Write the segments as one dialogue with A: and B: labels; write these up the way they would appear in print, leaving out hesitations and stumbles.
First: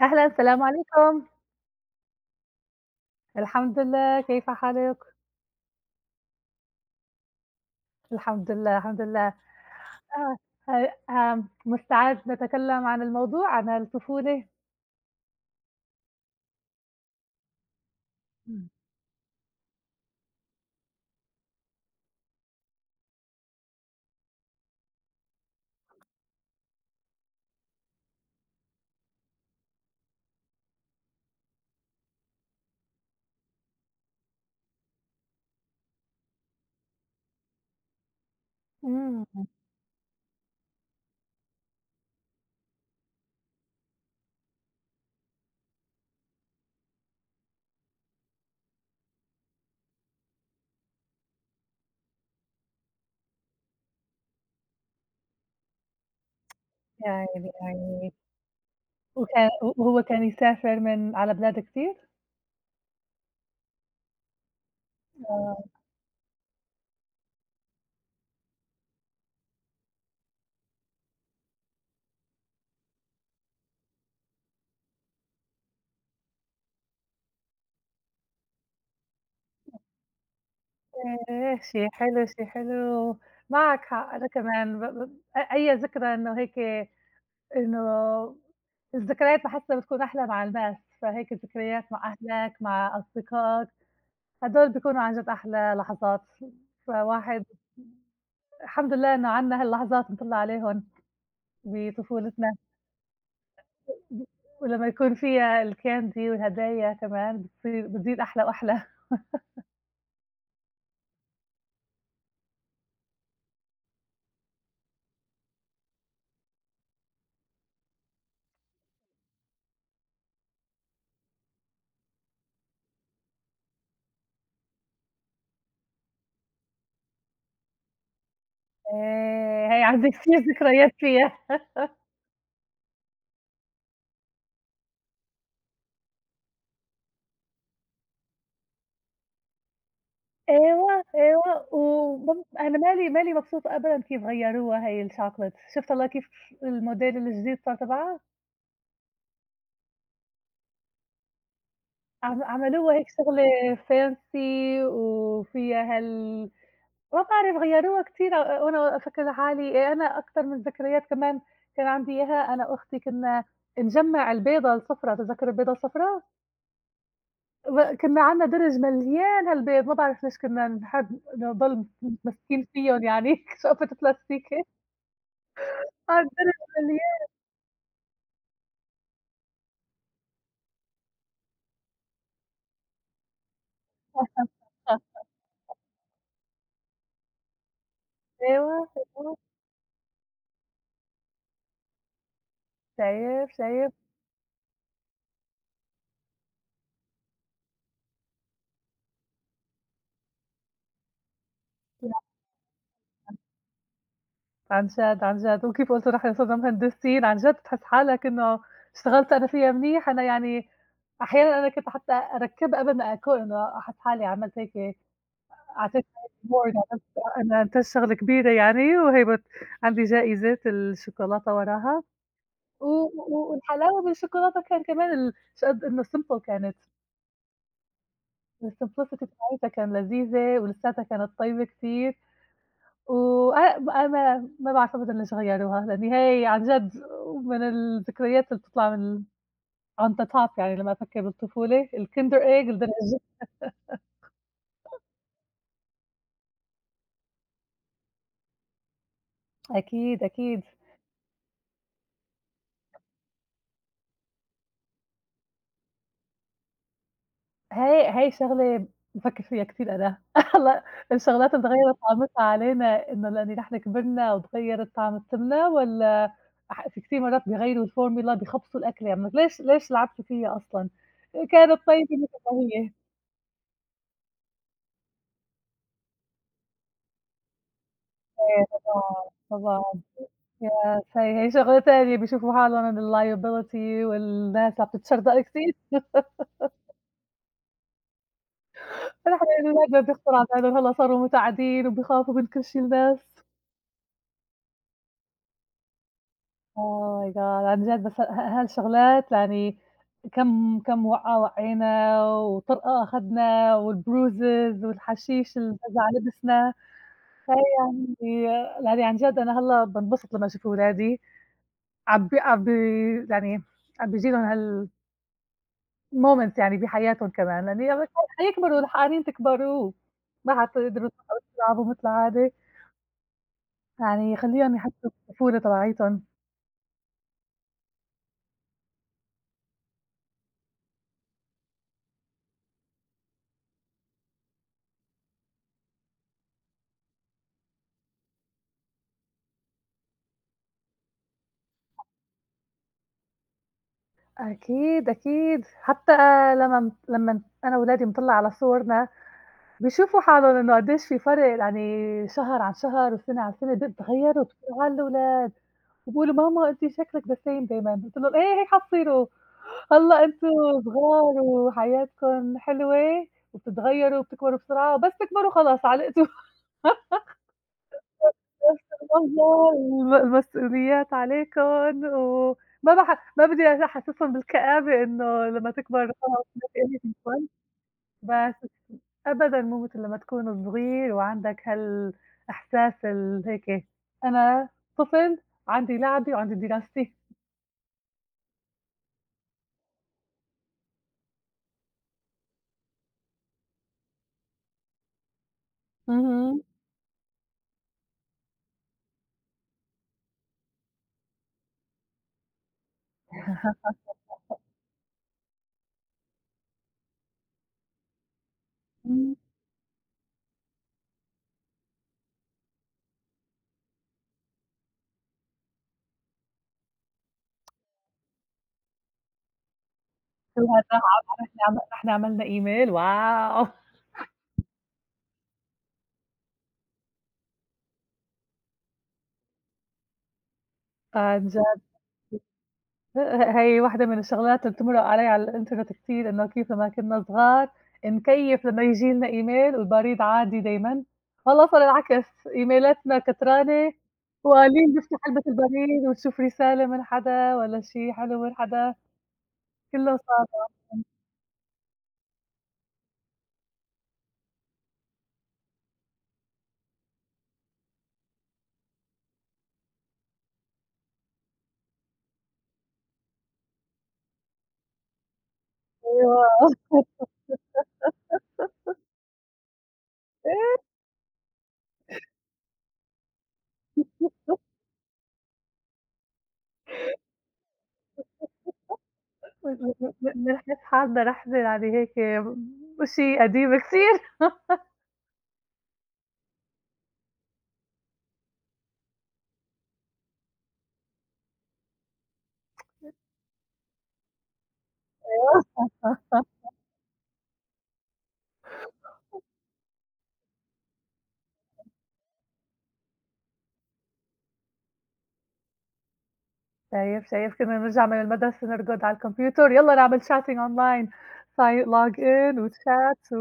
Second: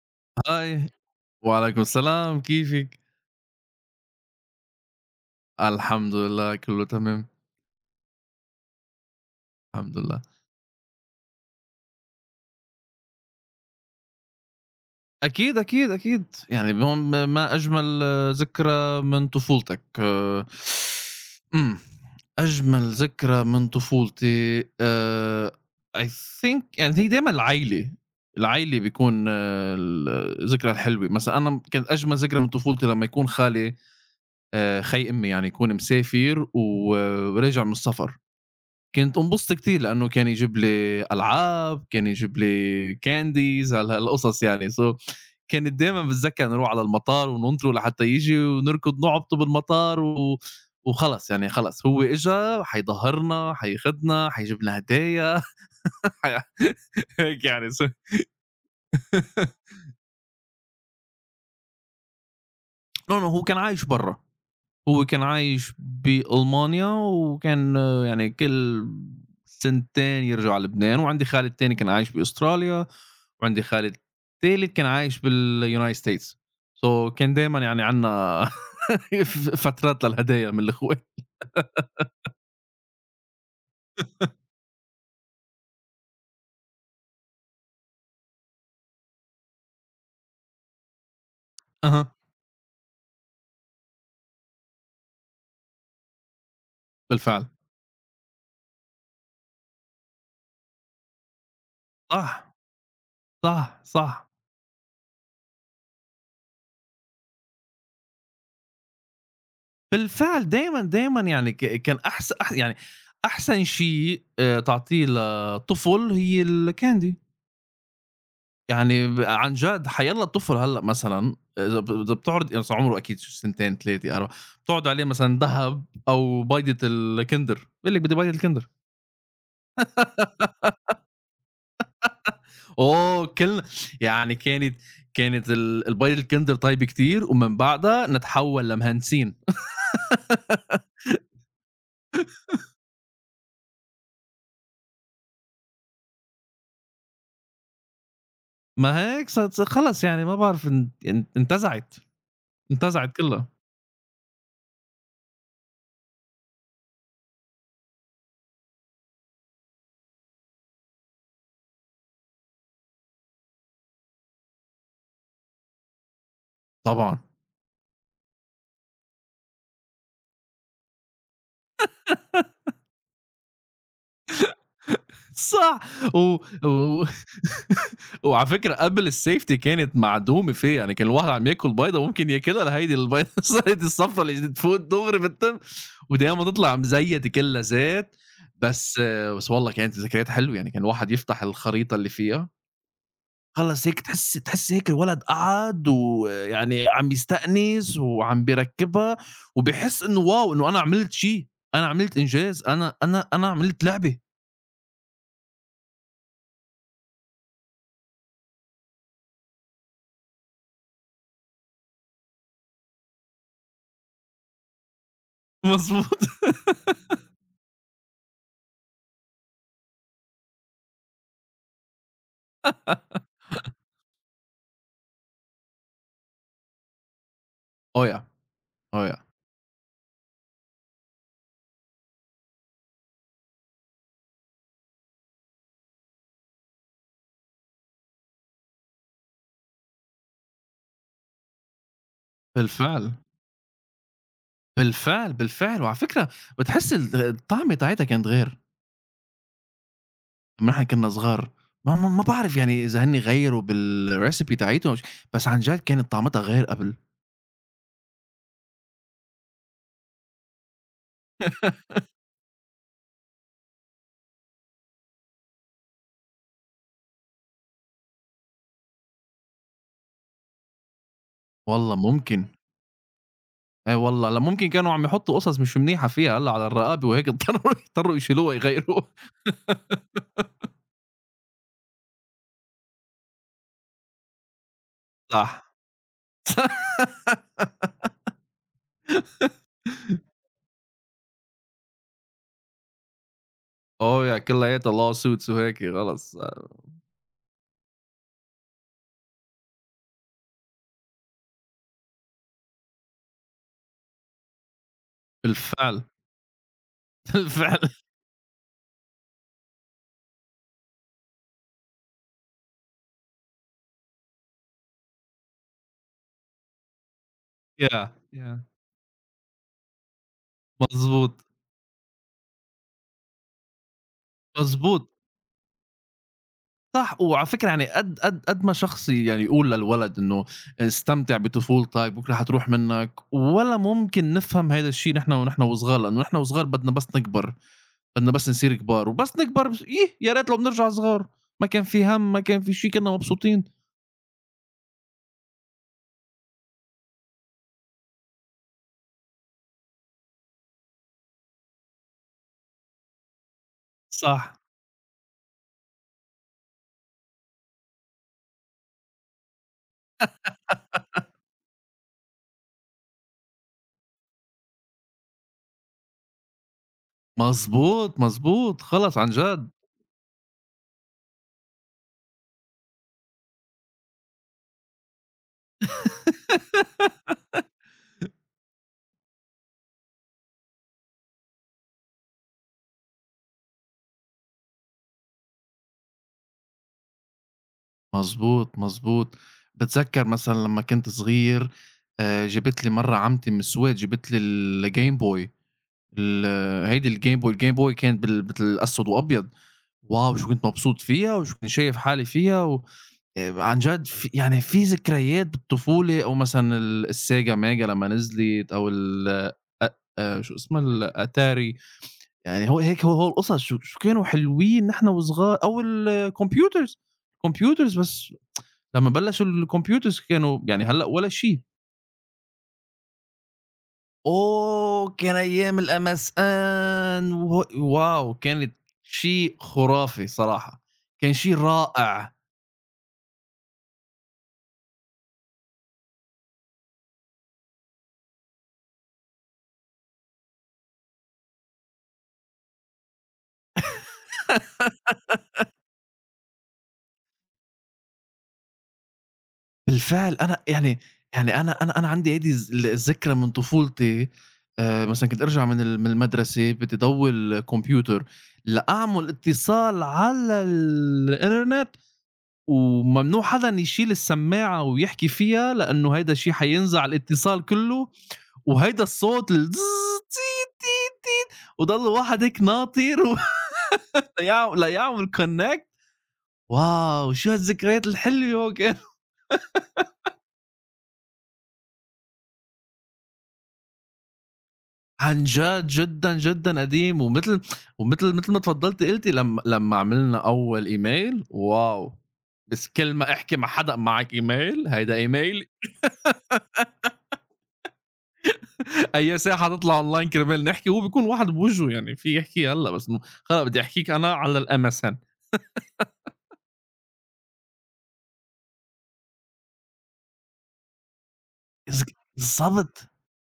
A: أهلًا، السلام
B: هاي
A: عليكم.
B: وعليكم السلام، كيفك؟
A: الحمد لله، كيف حالك؟
B: الحمد لله كله تمام.
A: الحمد لله، الحمد لله.
B: الحمد لله.
A: آه، ه آمم، مستعد نتكلم عن الموضوع، عن الطفولة.
B: أكيد أكيد أكيد. يعني هون ما أجمل
A: إمم.
B: ذكرى من طفولتك أمم، أجمل ذكرى من طفولتي I think. يعني هي دايما العيلة، بيكون الذكرى الحلوة. مثلا أنا كانت أجمل ذكرى من طفولتي لما يكون خالي، خي أمي، يعني يكون مسافر وراجع من السفر. كنت
A: إمم،
B: انبسط كتير لإنه كان يجيب لي ألعاب، كان يجيب لي candies هالقصص يعني so. كانت دايمًا باتذكّر نروح على المطار وننطره لحتى ييجي ونركض نعبطه بالمطار. و وخلص يعني خلص، هو إجا حيضهّرنا، حياخدنا، حيجيب لنا هدايا. حي
A: يا
B: هيك
A: عيني، يا
B: يعني so.
A: عيني. وهو كان يسافر من على بلاد كتير؟
B: No, no، هو كان عايش برّا. هو كان
A: آه،
B: عايش بألمانيا، وكان يعني كل سنتين يرجع على لبنان. وعندي خالد تاني كان عايش بأستراليا، وعندي خالد تالت كان عايش بالUnited States. So كان دايمًا يعني عندنا فترات للهدايا من الأخوة.
A: ياه! شي حلو، شي حلو. معك حق، أنا كمان ب ب أ أي ذكرى إنه هيك إنه الذكريات باحسها بتكون أحلى مع الناس، فهيك ذكريات مع
B: أها،
A: أهلك، مع أصدقائك. هدول بيكونوا عن جد أحلى لحظات، فواحد
B: بالفعل.
A: الحمد لله إنه عنا هاللحظات نطلّع عليهن بطفولتنا،
B: صح، صح، صح.
A: ولمّا يكون فيها الكاندي والهدايا كمان بتصير بتزيد أحلى وأحلى.
B: بالفعل دايمًا، دايمًا يعني كان أحس أح يعني أحسن شيء تعطيه لطفل هي الكاندي. يعني عن جَد حيالّا الطفل هلّأ، مثلًا إذا بتعرض، يعني أصل عمره أكيد شو، سنتين، 3، 4، بتعرض عليه مثلًا دهب أو بيضة الkinder، بيقول لِك بدي بيضة الkinder.
A: هي عندي كتير ذكريات فيها.
B: أوه! كل يعني كانت، كانت البيضة الkinder طيبة كتير، ومن بعدها نتحول لمهنسين.
A: أيوه، أيوه، أنا ما لي مبسوطة أبدًا كيف غيّروها هي الشوكولاتة، شُفت هلأ كيف الموديل الجديد صار تبعها؟
B: ما هيك ص ص خلص. يعني ما بعرف ان انتزعت،
A: عم عملوها هيك
B: انتزعت
A: شغلة
B: كلّها.
A: fancy وفيها هال مواقع غيّروها كتير. وأنا فاكرة حالي إيه، أنا أكتر من ذكريات كمان كان عندي إياها. أنا وأختي كنا نجمّع البيضة الصفرا، تتذكّر البيضة الصفرا؟
B: طبعًا.
A: كنا عندنا درج مليان هالبيض، ما باعرف ليش كنا نحب نضل متمسكين فيّن يعني شقفة بلاستيكي،
B: صح.
A: آه
B: و
A: الدرج
B: و
A: مليانة.
B: وعلى فكرة قبل الsafety كانت مع دوميتي، يعني كان الواحد عم ياكل بيضة ممكن ياكلها لهيدي البيضة. صارت الصفّة اللي فوق دغري بالتم، ودايمًا ما تطلع مزيّة كلّا زيت.
A: أيوه،
B: بس
A: أيوه،
B: بس والله كانت ذكريات حلوة. يعني كان الواحد يفتح الخريطة اللي فيها،
A: شايف،
B: خلّص
A: شايف.
B: هيك تحس هيك الولد قعد، ويعني عم يستأنس وعم بيركّبها، وبيحس إنه واو، إنه أنا عملت شي، أنا عملت إنجاز، أنا عملت لعبة.
A: عن جد، عن جد، وكيف قُلتوا نحن صرنا مهندسين، عن جد بتحس حالك إنه اشتغلت أنا فيها منيح، أنا يعني أحيانًا أنا كنت حتى أركّب قبل ما أكون إنه أحس حالي عملت هيك، أعطيت
B: مضبوط.
A: بورد، عملت أنا إنتاج شغلة كبيرة يعني، وهي بت عندي جائزة الشوكولاتة وراها، و و والحلاوة بالشوكولاتة كان كمان ال ش قد إنه simple كانت.
B: آه يع. آه يع.
A: الSimplicity بتاعتها كان لذيذة ولساتها كانت طيبة كتير. ما باعتمد إنّي أغيّروها، لإن هي عن جد من الذكريات اللي بتطلع من on the top يعني لمّا أفكّر بالطفولة، الkinder egg
B: بالفعل،
A: بالضبط.
B: بالفعل، بالفعل. وعلى فكرة بتحس الطعم بتاعتها كانت غير،
A: أكيد، أكيد.
B: أمّا إحنا كنّا صغار. ما باعرف يعني إذا هن غيّروا بالrecipe بتاعتهم ش، بس عن جد كانت طعمتها غير قبل.
A: هاي هاي شغلة بافكّر فيها كتير أنا هلأ. الشغلات اللي اتغيّرت طعمتها علينا إنه لإن نحن كبرنا وتغيّرت طعمتنا والّا في كتير مرات بيغيّروا الformula بيخبصوا الأكلة، يعني ليش ليش لعبتوا فيّا أصلًا؟ كانت
B: والله
A: طيبة مثل
B: ممكن.
A: ما هي.
B: أي والله، لا ممكن كانوا عم يحطّوا قصص مش منيحة فيها هلّأ على الرقابي وهيك اضطروا يشيلوها
A: إيه
B: ويغيّروها.
A: طبعًا، طبعًا. يا سي هي شغلة تانية بيشوفوا حالهم من ال-liability والناس عم تتشردق
B: صح.
A: كتير، فنحن الولاد ما بيخطر على بالهم هلّأ صاروا متعدين وبيخافوا من كل شي الناس.
B: آه يع كلّياتها law suits وهيك خلص.
A: Oh my God، عن جد بس هالشغلات يعني كم وقعة وقعينا وطرقة أخدنا والbruises والحشيش اللي
B: بالفعل.
A: كذا على لبسنا، فهي
B: بالفعل.
A: يعني يعني عن جد أنا هلّأ بانبسط لمّا أشوف ولادي عم بي عم بي يعني عم بييجي لهم هال moments يعني بحياتهم كمان، لإن هي
B: يع، يع.
A: حيكبروا القوانين تكبروا، ما حتقدروا تبقوا
B: مضبوط،
A: تلعبوا مثل العادة، يعني خلّيهم يحسّوا
B: مضبوط.
A: بالطفولة تبعيتهم.
B: صح. وعلى فكرة يعني قد ما شخص يعني يقول للولد إنه استمتع بطفولتك، بكرة حتروح منّك، ولا ممكن نفهم هيدا الشي نحن ونحن وصغار، لإنه نحن وصغار بدنا بس نكبر، بدنا بس نصير كبار، وبس نكبر بس إيه يا ريت لو بنرجع صغار. ما كان في هَم، ما كان في شي، كنّا مبسوطين.
A: أكيد، أكيد، حتى لمّا أنا ولادي بنطلّع على صورنا بيشوفوا حالهم إنه قديش في فرق، يعني شهر عن شهر وسنة عن سنة تغيّروا
B: صح.
A: بسرعة الولاد، وبيقولوا: "ماما أنتِ شكلِك the same دايمًا." قُلت لهم: "إيه هيك حتصيروا." الله أنتم صغار وحياتكم حلوة وبتتغيّروا وبتكبروا بسرعة، بس تكبروا خلاص علقتوا
B: مضبوط، مضبوط،
A: بنفس
B: خلص عن
A: المنظر
B: جد.
A: المسؤوليات عليكم، وما بح ما بدي أحسّسهم بالكآبة إنه لمّا تكبر خلاص ما في anything fun. بس أبدًا مو متل لمّا تكون صغير وعندك هالإحساس هيك أنا طفل عندي لعبي وعندي دراستي.
B: مضبوط، مضبوط. باتذكّر مثلًا لمّا كنت صغير، جابت لي مرّة عمتي من السويد، جابت لي الGame Boy.
A: اهم.
B: ال هيدي الGame Boy، الGame Boy كانت بال أسود وأبيض. واو شو كنت مبسوط فيها، وشو كنت شايف حالي فيها. و عن جد في، يعني في ذكريات بالطفولة، أو مثلًا الSega Mega لمّا نزلت، أو ال
A: إمم،
B: أ شو اسمها الAtari. يعني هو هيك هو هو القصص، شو شو كانوا حلوين نحن وصغار، أو الكمبيوترز. كمبيوترز بس لمّا بلّشوا الكمبيوترز كانوا
A: شو
B: يعني هلأ ولا
A: هالراحة، نحن
B: شي.
A: عم نحن عملنا email واو!
B: أوه! كان أيام الMSN و واو! كانت شيء خرافي صراحة. كان
A: عن
B: شيء
A: جد.
B: رائع.
A: هي واحدة من الشغلات اللي بتمرق علي على الإنترنت كتير، إنه كيف لمّا كنّا صغار نكيّف لمّا ييجي لنا إيميل والبريد عادي دايمًا، هلّأ صار العكس، إيميلاتنا كترانة وقليل نفتح علبة البريد ونشوف رسالة من حدا والّا شي حلو من حدا، كلّه
B: بالفعل
A: صار.
B: أنا يعني، يعني أنا عندي هيدي الذكرى من طفولتي. مثلًا كنت أرجع من من المدرسة بدي ضوّي الكمبيوتر لأعمل اتصال على الإنترنت، وممنوع حدًا يشيل السماعة ويحكي فيها، لأنه هيدا
A: أيوه
B: الشيء حينزع الاتصال كلّه. وهيدا الصوت ال
A: إيه،
B: وضل الواحد هيك ناطر. الأيام الأيام والconnect. واو! شو هالذكريات الحلوة كان.
A: بنحس حالنا نحن يعني هيك شي قديم كتير.
B: عن جد جدًا، جدًا قديم، ومتل ومتل متل ما تفضّلتِ قُلتِ لم لمّا عملنا أول email واو! بس كل ما أحكي مع حدا معك email، هيدا email. أي ساعة تطلع online كرمال نحكي، وهو بيكون واحد بوجهه يعني في يحكي هلّأ، بس إنه خلص بدي أحكيك أنا على الMSN.
A: شايف، شايف، كنا نرجع من المدرسة نركض على الكمبيوتر يالّا نعمل chatting online، sign
B: اذك
A: login
B: بالضبط،
A: وchat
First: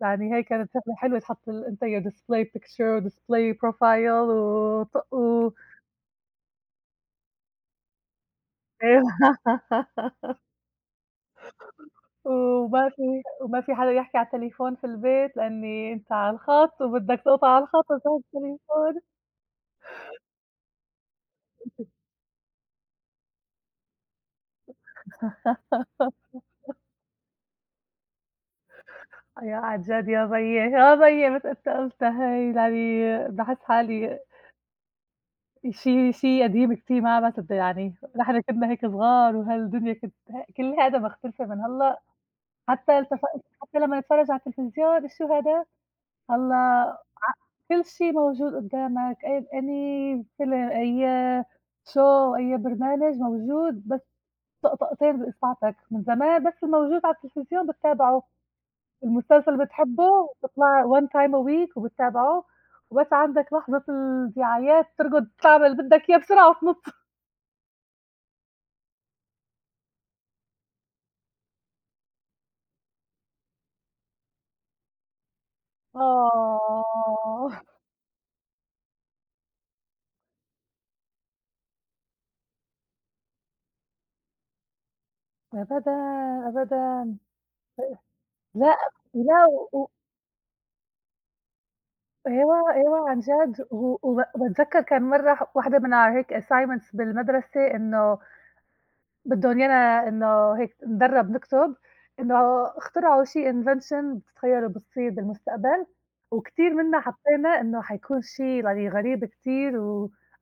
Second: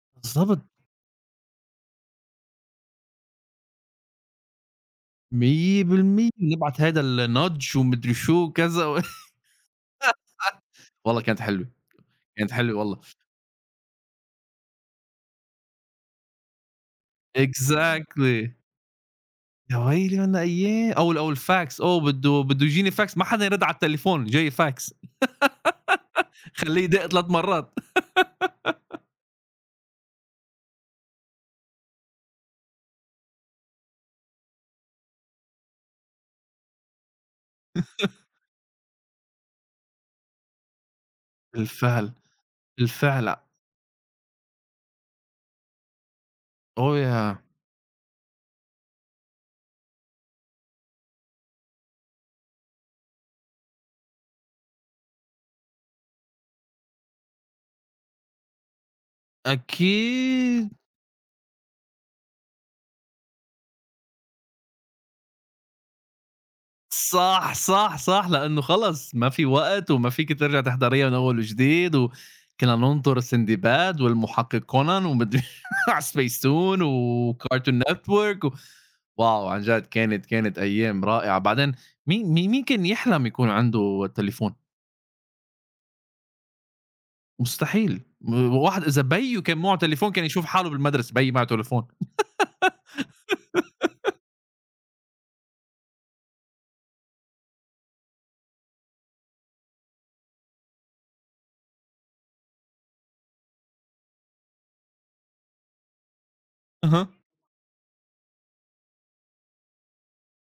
A: ويعني هي
B: بالضبط.
A: كانت شغلة حلوة تحط ال أنت your display picture وdisplay profile وطق و
B: 100% بنبعت هيدا الnudge ومدري شو وكذا و. والله كانت حلوة، كانت حلوة
A: وما
B: والله.
A: في وما في حدا يحكي على التليفون في البيت لإنّي أنت على الخط وبدّك تقطع على الخط وتاخد
B: Exactly.
A: التليفون.
B: يا ويلي منا أياه، أو ال أو الFax. أوه، بده يجيني fax، ما حدا يرد على التليفون، جاي fax. خلّيه يدق 3 مرات.
A: يا عن جد يا بيي، يا بيي مثل أنت قُلتها هي، يعني باحس حالي شيء شيء قديم كتير، ما بس يعني نحن كنا هيك صغار وهالدنيا كانت كلّها هذا مختلفة من هلأ،
B: بالفعل،
A: حتى التف
B: بالفعل.
A: حتى لمّا نتفرّج على التلفزيون الشهدا
B: أوه
A: هلأ
B: يا
A: كل شيء موجود قدّامك، أي فيلم، أي show، أي برنامج موجود بس طق طقتين بإصبعتك. من زمان بس الموجود على التلفزيون بتتابعه، المسلسل اللي بتحبه
B: أكيد.
A: بتطلع one time a week وبتتابعه، وبس عندك لحظة الدعايات تركض تعمل اللي بدك إياه بسرعة وتنط.
B: صح، صح، صح، لإنه خلص ما في وقت، وما فيكِ ترجعي تحضريها من أول وجديد. وكنا ننطر سندباد والمحقق كونان ومدري على سبيس تون
A: آه،
B: وكارتون نتورك و واو! عن جد كانت كانت أيام رائعة. بعدين مين كان يحلم يكون عنده تليفون؟
A: أبدًا، أبدًا،
B: مستحيل. م
A: لأ،
B: واحد إذا بيو
A: لأ.
B: كان معه
A: و
B: تليفون كان يشوف حاله بالمدرسة، بيي معه تليفون.
A: أيوه، أيوه عن جد. و وب باتذكّر كان مرّة واحدة من هيك assignments بالمدرسة، إنه بدّن يانا إنه هيك ندرّب نكتب، إنه اخترعوا شي invention بتتخيّلوا بتصير بالمستقبل، وكتير مِنّا
B: أها.
A: حطّينا إنه حيكون شي يعني غريب كتير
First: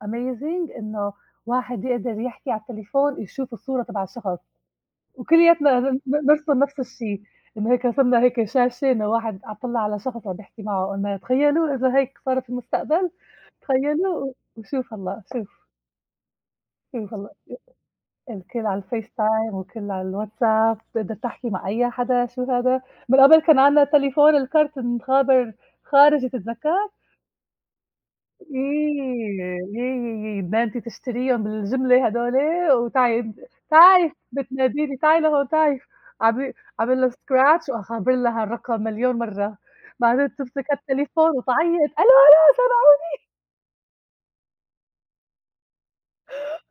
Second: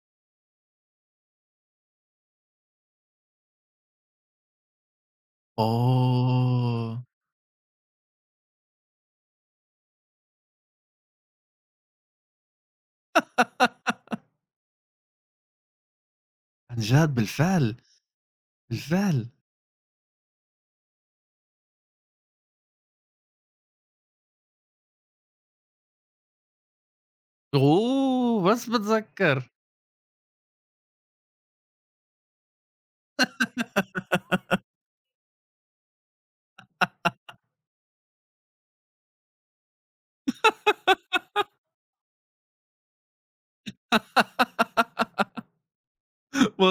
A: وamazing إنه واحد يقدر يحكي على التليفون يشوف الصورة تبع شخص. وكلياتنا ن ن نرسم نفس
B: آه،
A: الشي، إنه هيك رسمنا هيك شاشة انه واحد عم طلّع على شخص وعم يحكي معه، قُلنا تخيّلوا إذا هيك صار في المستقبل، تخيّلوا وشوف هلّأ، شوف،
B: عن جد
A: شوف هلّأ
B: بالفعل،
A: الكل على
B: بالفعل.
A: الFaceTime والكل على الWhatsApp، بتقدر تحكي مع أي حدا، شو هذا. من قبل كان عندنا تليفون الكارت انخابر خارج تتذكّر؟
B: أوه! بس باتذكّر.
A: إيه، إيه، إيه، ده أنتِ تشتريهم بالجملة هدول وتعي، تعي بتنادي لي تعي لهون تعي، عامل عامل لها scratch وأخبّر لها الرقم مليون مرة، بعدين تمسك التليفون وتعيط ألو ألو سمعوني،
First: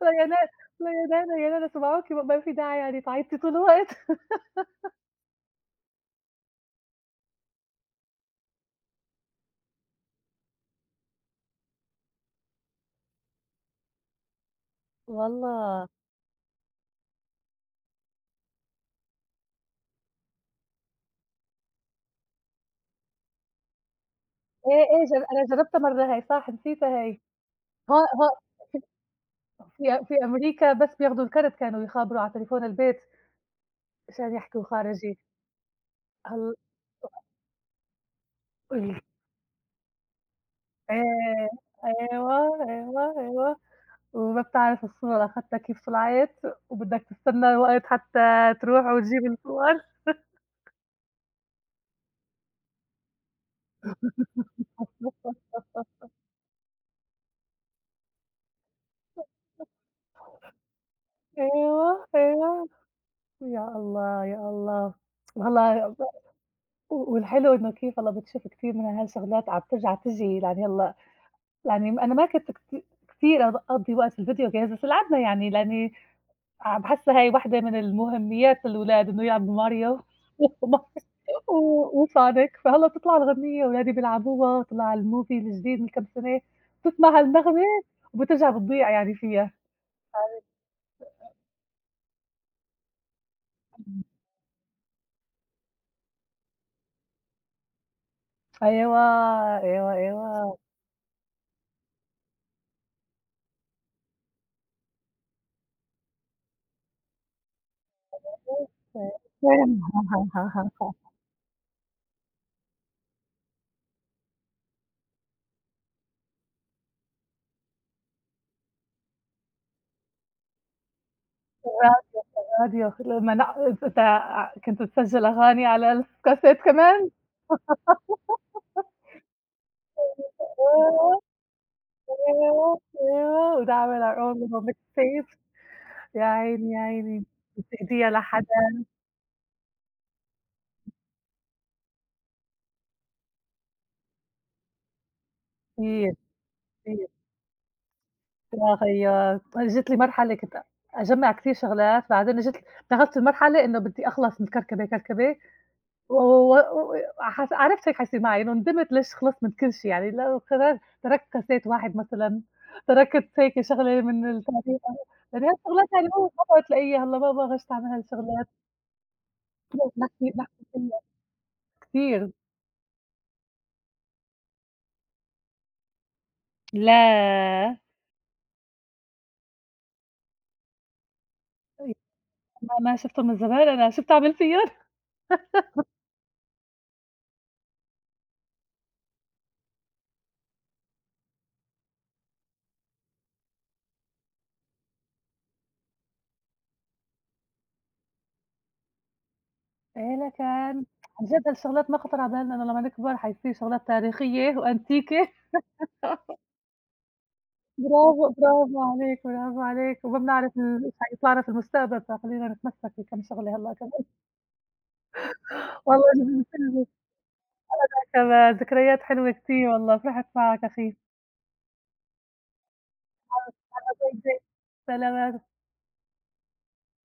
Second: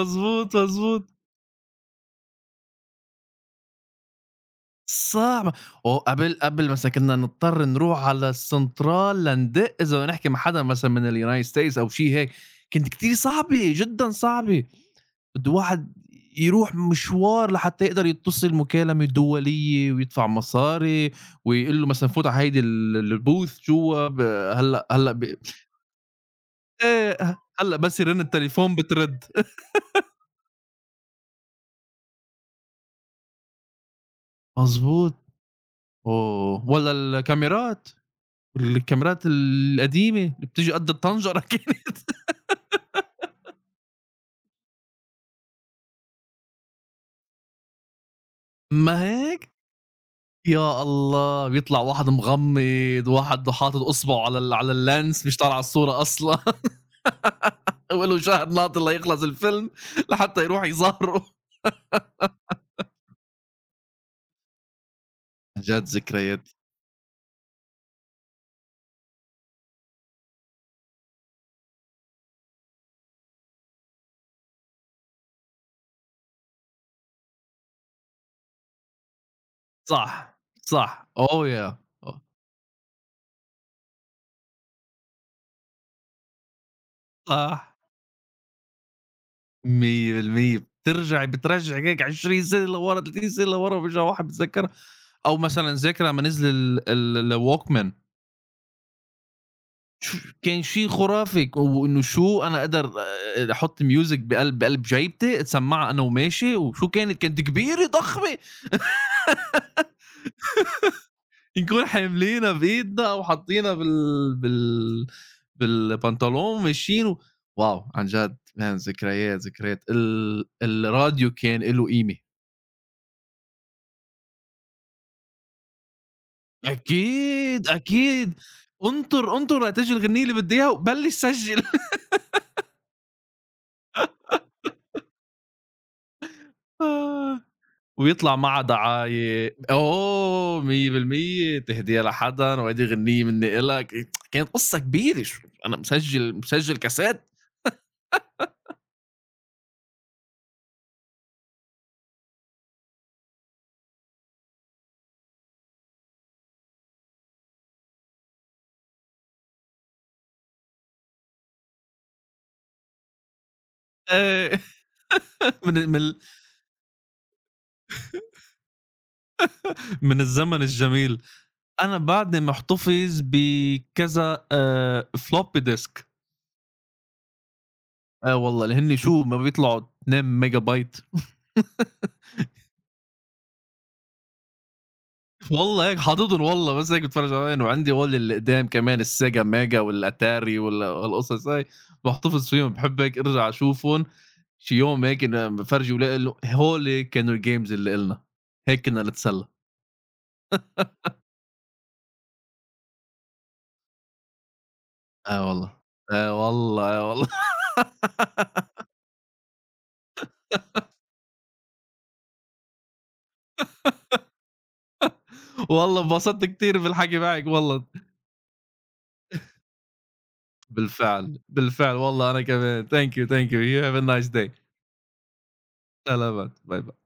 A: لا يا نا لا
B: مضبوط.
A: يا نانا يا نانا سمعوكِ ما في داعي يعني تعيطي طول الوقت.
B: صعبة. وقبل مثلًا كنا نضطر نروح على السنترال لندق إذا بدنا نحكي مع حدا مثلًا من الUnited States أو شي هيك. كانت كتير صعبة، جدًا صعبة.
A: والله
B: بده واحد يروح مشوار لحتى يقدر يتصل مكالمة دولية ويدفع مصاري، ويقول له مثلًا فوت على هيدي الbooth جوا ب
A: إيه،
B: هلّأ
A: إيه
B: هلّأ
A: جر
B: ب.
A: أنا جربتها مرة هاي، صح نسيتها هاي،
B: إيه، هلّأ
A: هون
B: بس يرن
A: هون
B: التليفون بترد.
A: في في أمريكا بس بياخدوا الكرت كانوا يخابروا على تليفون البيت مشان يحكوا
B: مضبوط.
A: خارجي. هل
B: أوه! والّا الكاميرات. الكاميرات القديمة اللي بتيجي قد
A: آآ
B: الطنجرة كانت.
A: أيوه، أيوه، أيوه، وما بتعرف الصورة أخدتك بسرعات وبدك تستنى الوقت حتى تروح
B: ما
A: وتجيب
B: هيك؟
A: الصور،
B: يا الله! بيطلع واحد مغمّض، واحد حاطط إصبعه على على الlens، مش طالع على الصورة أصلًا. وله شهر ناطر ليخلص الفيلم لحتى يروح يظهره.
A: أيوه، أيوه، يا الله، يا الله،
B: عن جد
A: والله و،
B: ذكريات.
A: والحلو إنه كيف والله بتشوف كتير من هالشغلات عم ترجع تيجي، يعني هلأ يعني أنا ما كنت كتير أقضّي وقت في الفيديو games بس لعبنا يعني، لأني باحسّها هي واحدة من المهمّيات للولاد إنه يلعبوا ماريو
B: صح، صح. Oh yeah.
A: و وصَعْداك، فهلّا تطلع الغنيّة ولادي بيلعبوها، تطلع الmovie الجديد من كام سَنة، تسمع
B: آه،
A: النغمة
B: صح.
A: وبترجع بتضيع يعني فيها.
B: 100% بترجع بترجّعك هيك 20 سنة لورا، 30 سنة لورا، وبيرجع الواحد بيتذكّرها. أو مثلًا ذكرى أمّا نزل ال الwalkman.
A: أيوه، أيوه،
B: شو
A: أيوه.
B: كان شي خُرافي، وإنه شو أنا أقدر أحُط music بقلب بقلب جيبتي، أتسمّعها أنا وماشي، وشو كانت كانت كبيرة ضخمة، نكون حاملينها بإيدنا أو حاطّينها بال بالبنطلون ماشيين و واو! عن جد man ذكريات، ذكريات الراديو كان إله قيمة.
A: راديو لمّا نع أنت أنت كنت تسجّل أغاني على الكاسيت كمان؟
B: أكيد، أكيد. انطُر، انطُر لتيجي الغنيّة اللي بدّي إياها وبلّش
A: آه،
B: سجّل.
A: أيوه، أيوه، ونعمل our own little mixtape. يا عيني، يا عيني، وتهديها
B: ويطلع
A: لحدا.
B: معاه دعاية. أوه! 100% "تهدية لحدًا"، "وهيدي غنية منّي إلك". كانت قصّة كبيرة شو أنا
A: كتير،
B: مسجّل، مسجّل
A: كتير.
B: كاسات.
A: آه، هي جات لي مرحلة كنت أجمّع كتير شغلات، بعدين بلغت المرحلة إنه بدي أخلص من كركبة، كركبة و و و حس عرفت هيك حيصير معي، إنه ندمت ليش خلصت من كل شي يعني، لو قررت تركت كاسيت واحد مثلًا، تركت هيك شغلة من
B: آآ
A: التاريخ، يعني
B: من
A: هالشغلات
B: ال من
A: يعني
B: ال
A: ما بتلاقيها هلّأ، ما غشت أعمل هالشغلات،
B: من
A: نحكي
B: الزمن
A: نحكي فيها
B: الجميل. أنا
A: كتير.
B: بعدني محتفظ بكذا floppy disk.
A: لا،
B: آه والله، اللي هن شو ما بيطلعوا 2 ميجا بايت.
A: ما ما شُفته من زمان أنا، شو بتعمل فيها؟
B: والله هيك حاططهم، والله بس هيك باتفرّج عليهم. وعندي هول اللي قدام كمان السيجا ميجا والأتاري والقصص هاي، باحتفظ فيهم، باحب هيك أرجع أشوفهم. شي يوم هيك ن بافرجي ولادي إنه هول كانوا الgames اللي إلنا، هيك كنا نتسلى.
A: كان عن جد هالشغلات ما خطر على بالنا إنه لمّا نكبر حيصير شغلات تاريخية وأنتيكة.
B: آه والله، آه والله، آه والله.
A: برافو، برافو عليك، برافو عليك، وما بنعرف ال إيش حيطلع لنا في المستقبل، فخلّينا نتمسّك بكم شغلة هلأ كمان.
B: والله
A: والله
B: انبسطت
A: جبت
B: كتير
A: لي
B: بالحكي معك والله.
A: كمان ذكريات حلوة كتير والله، فرحت معك أخي.
B: بالفعل، بالفعل والله أنا كمان. Thank you, thank you, you have a nice day.
A: سلامات.
B: سلامات، باي باي.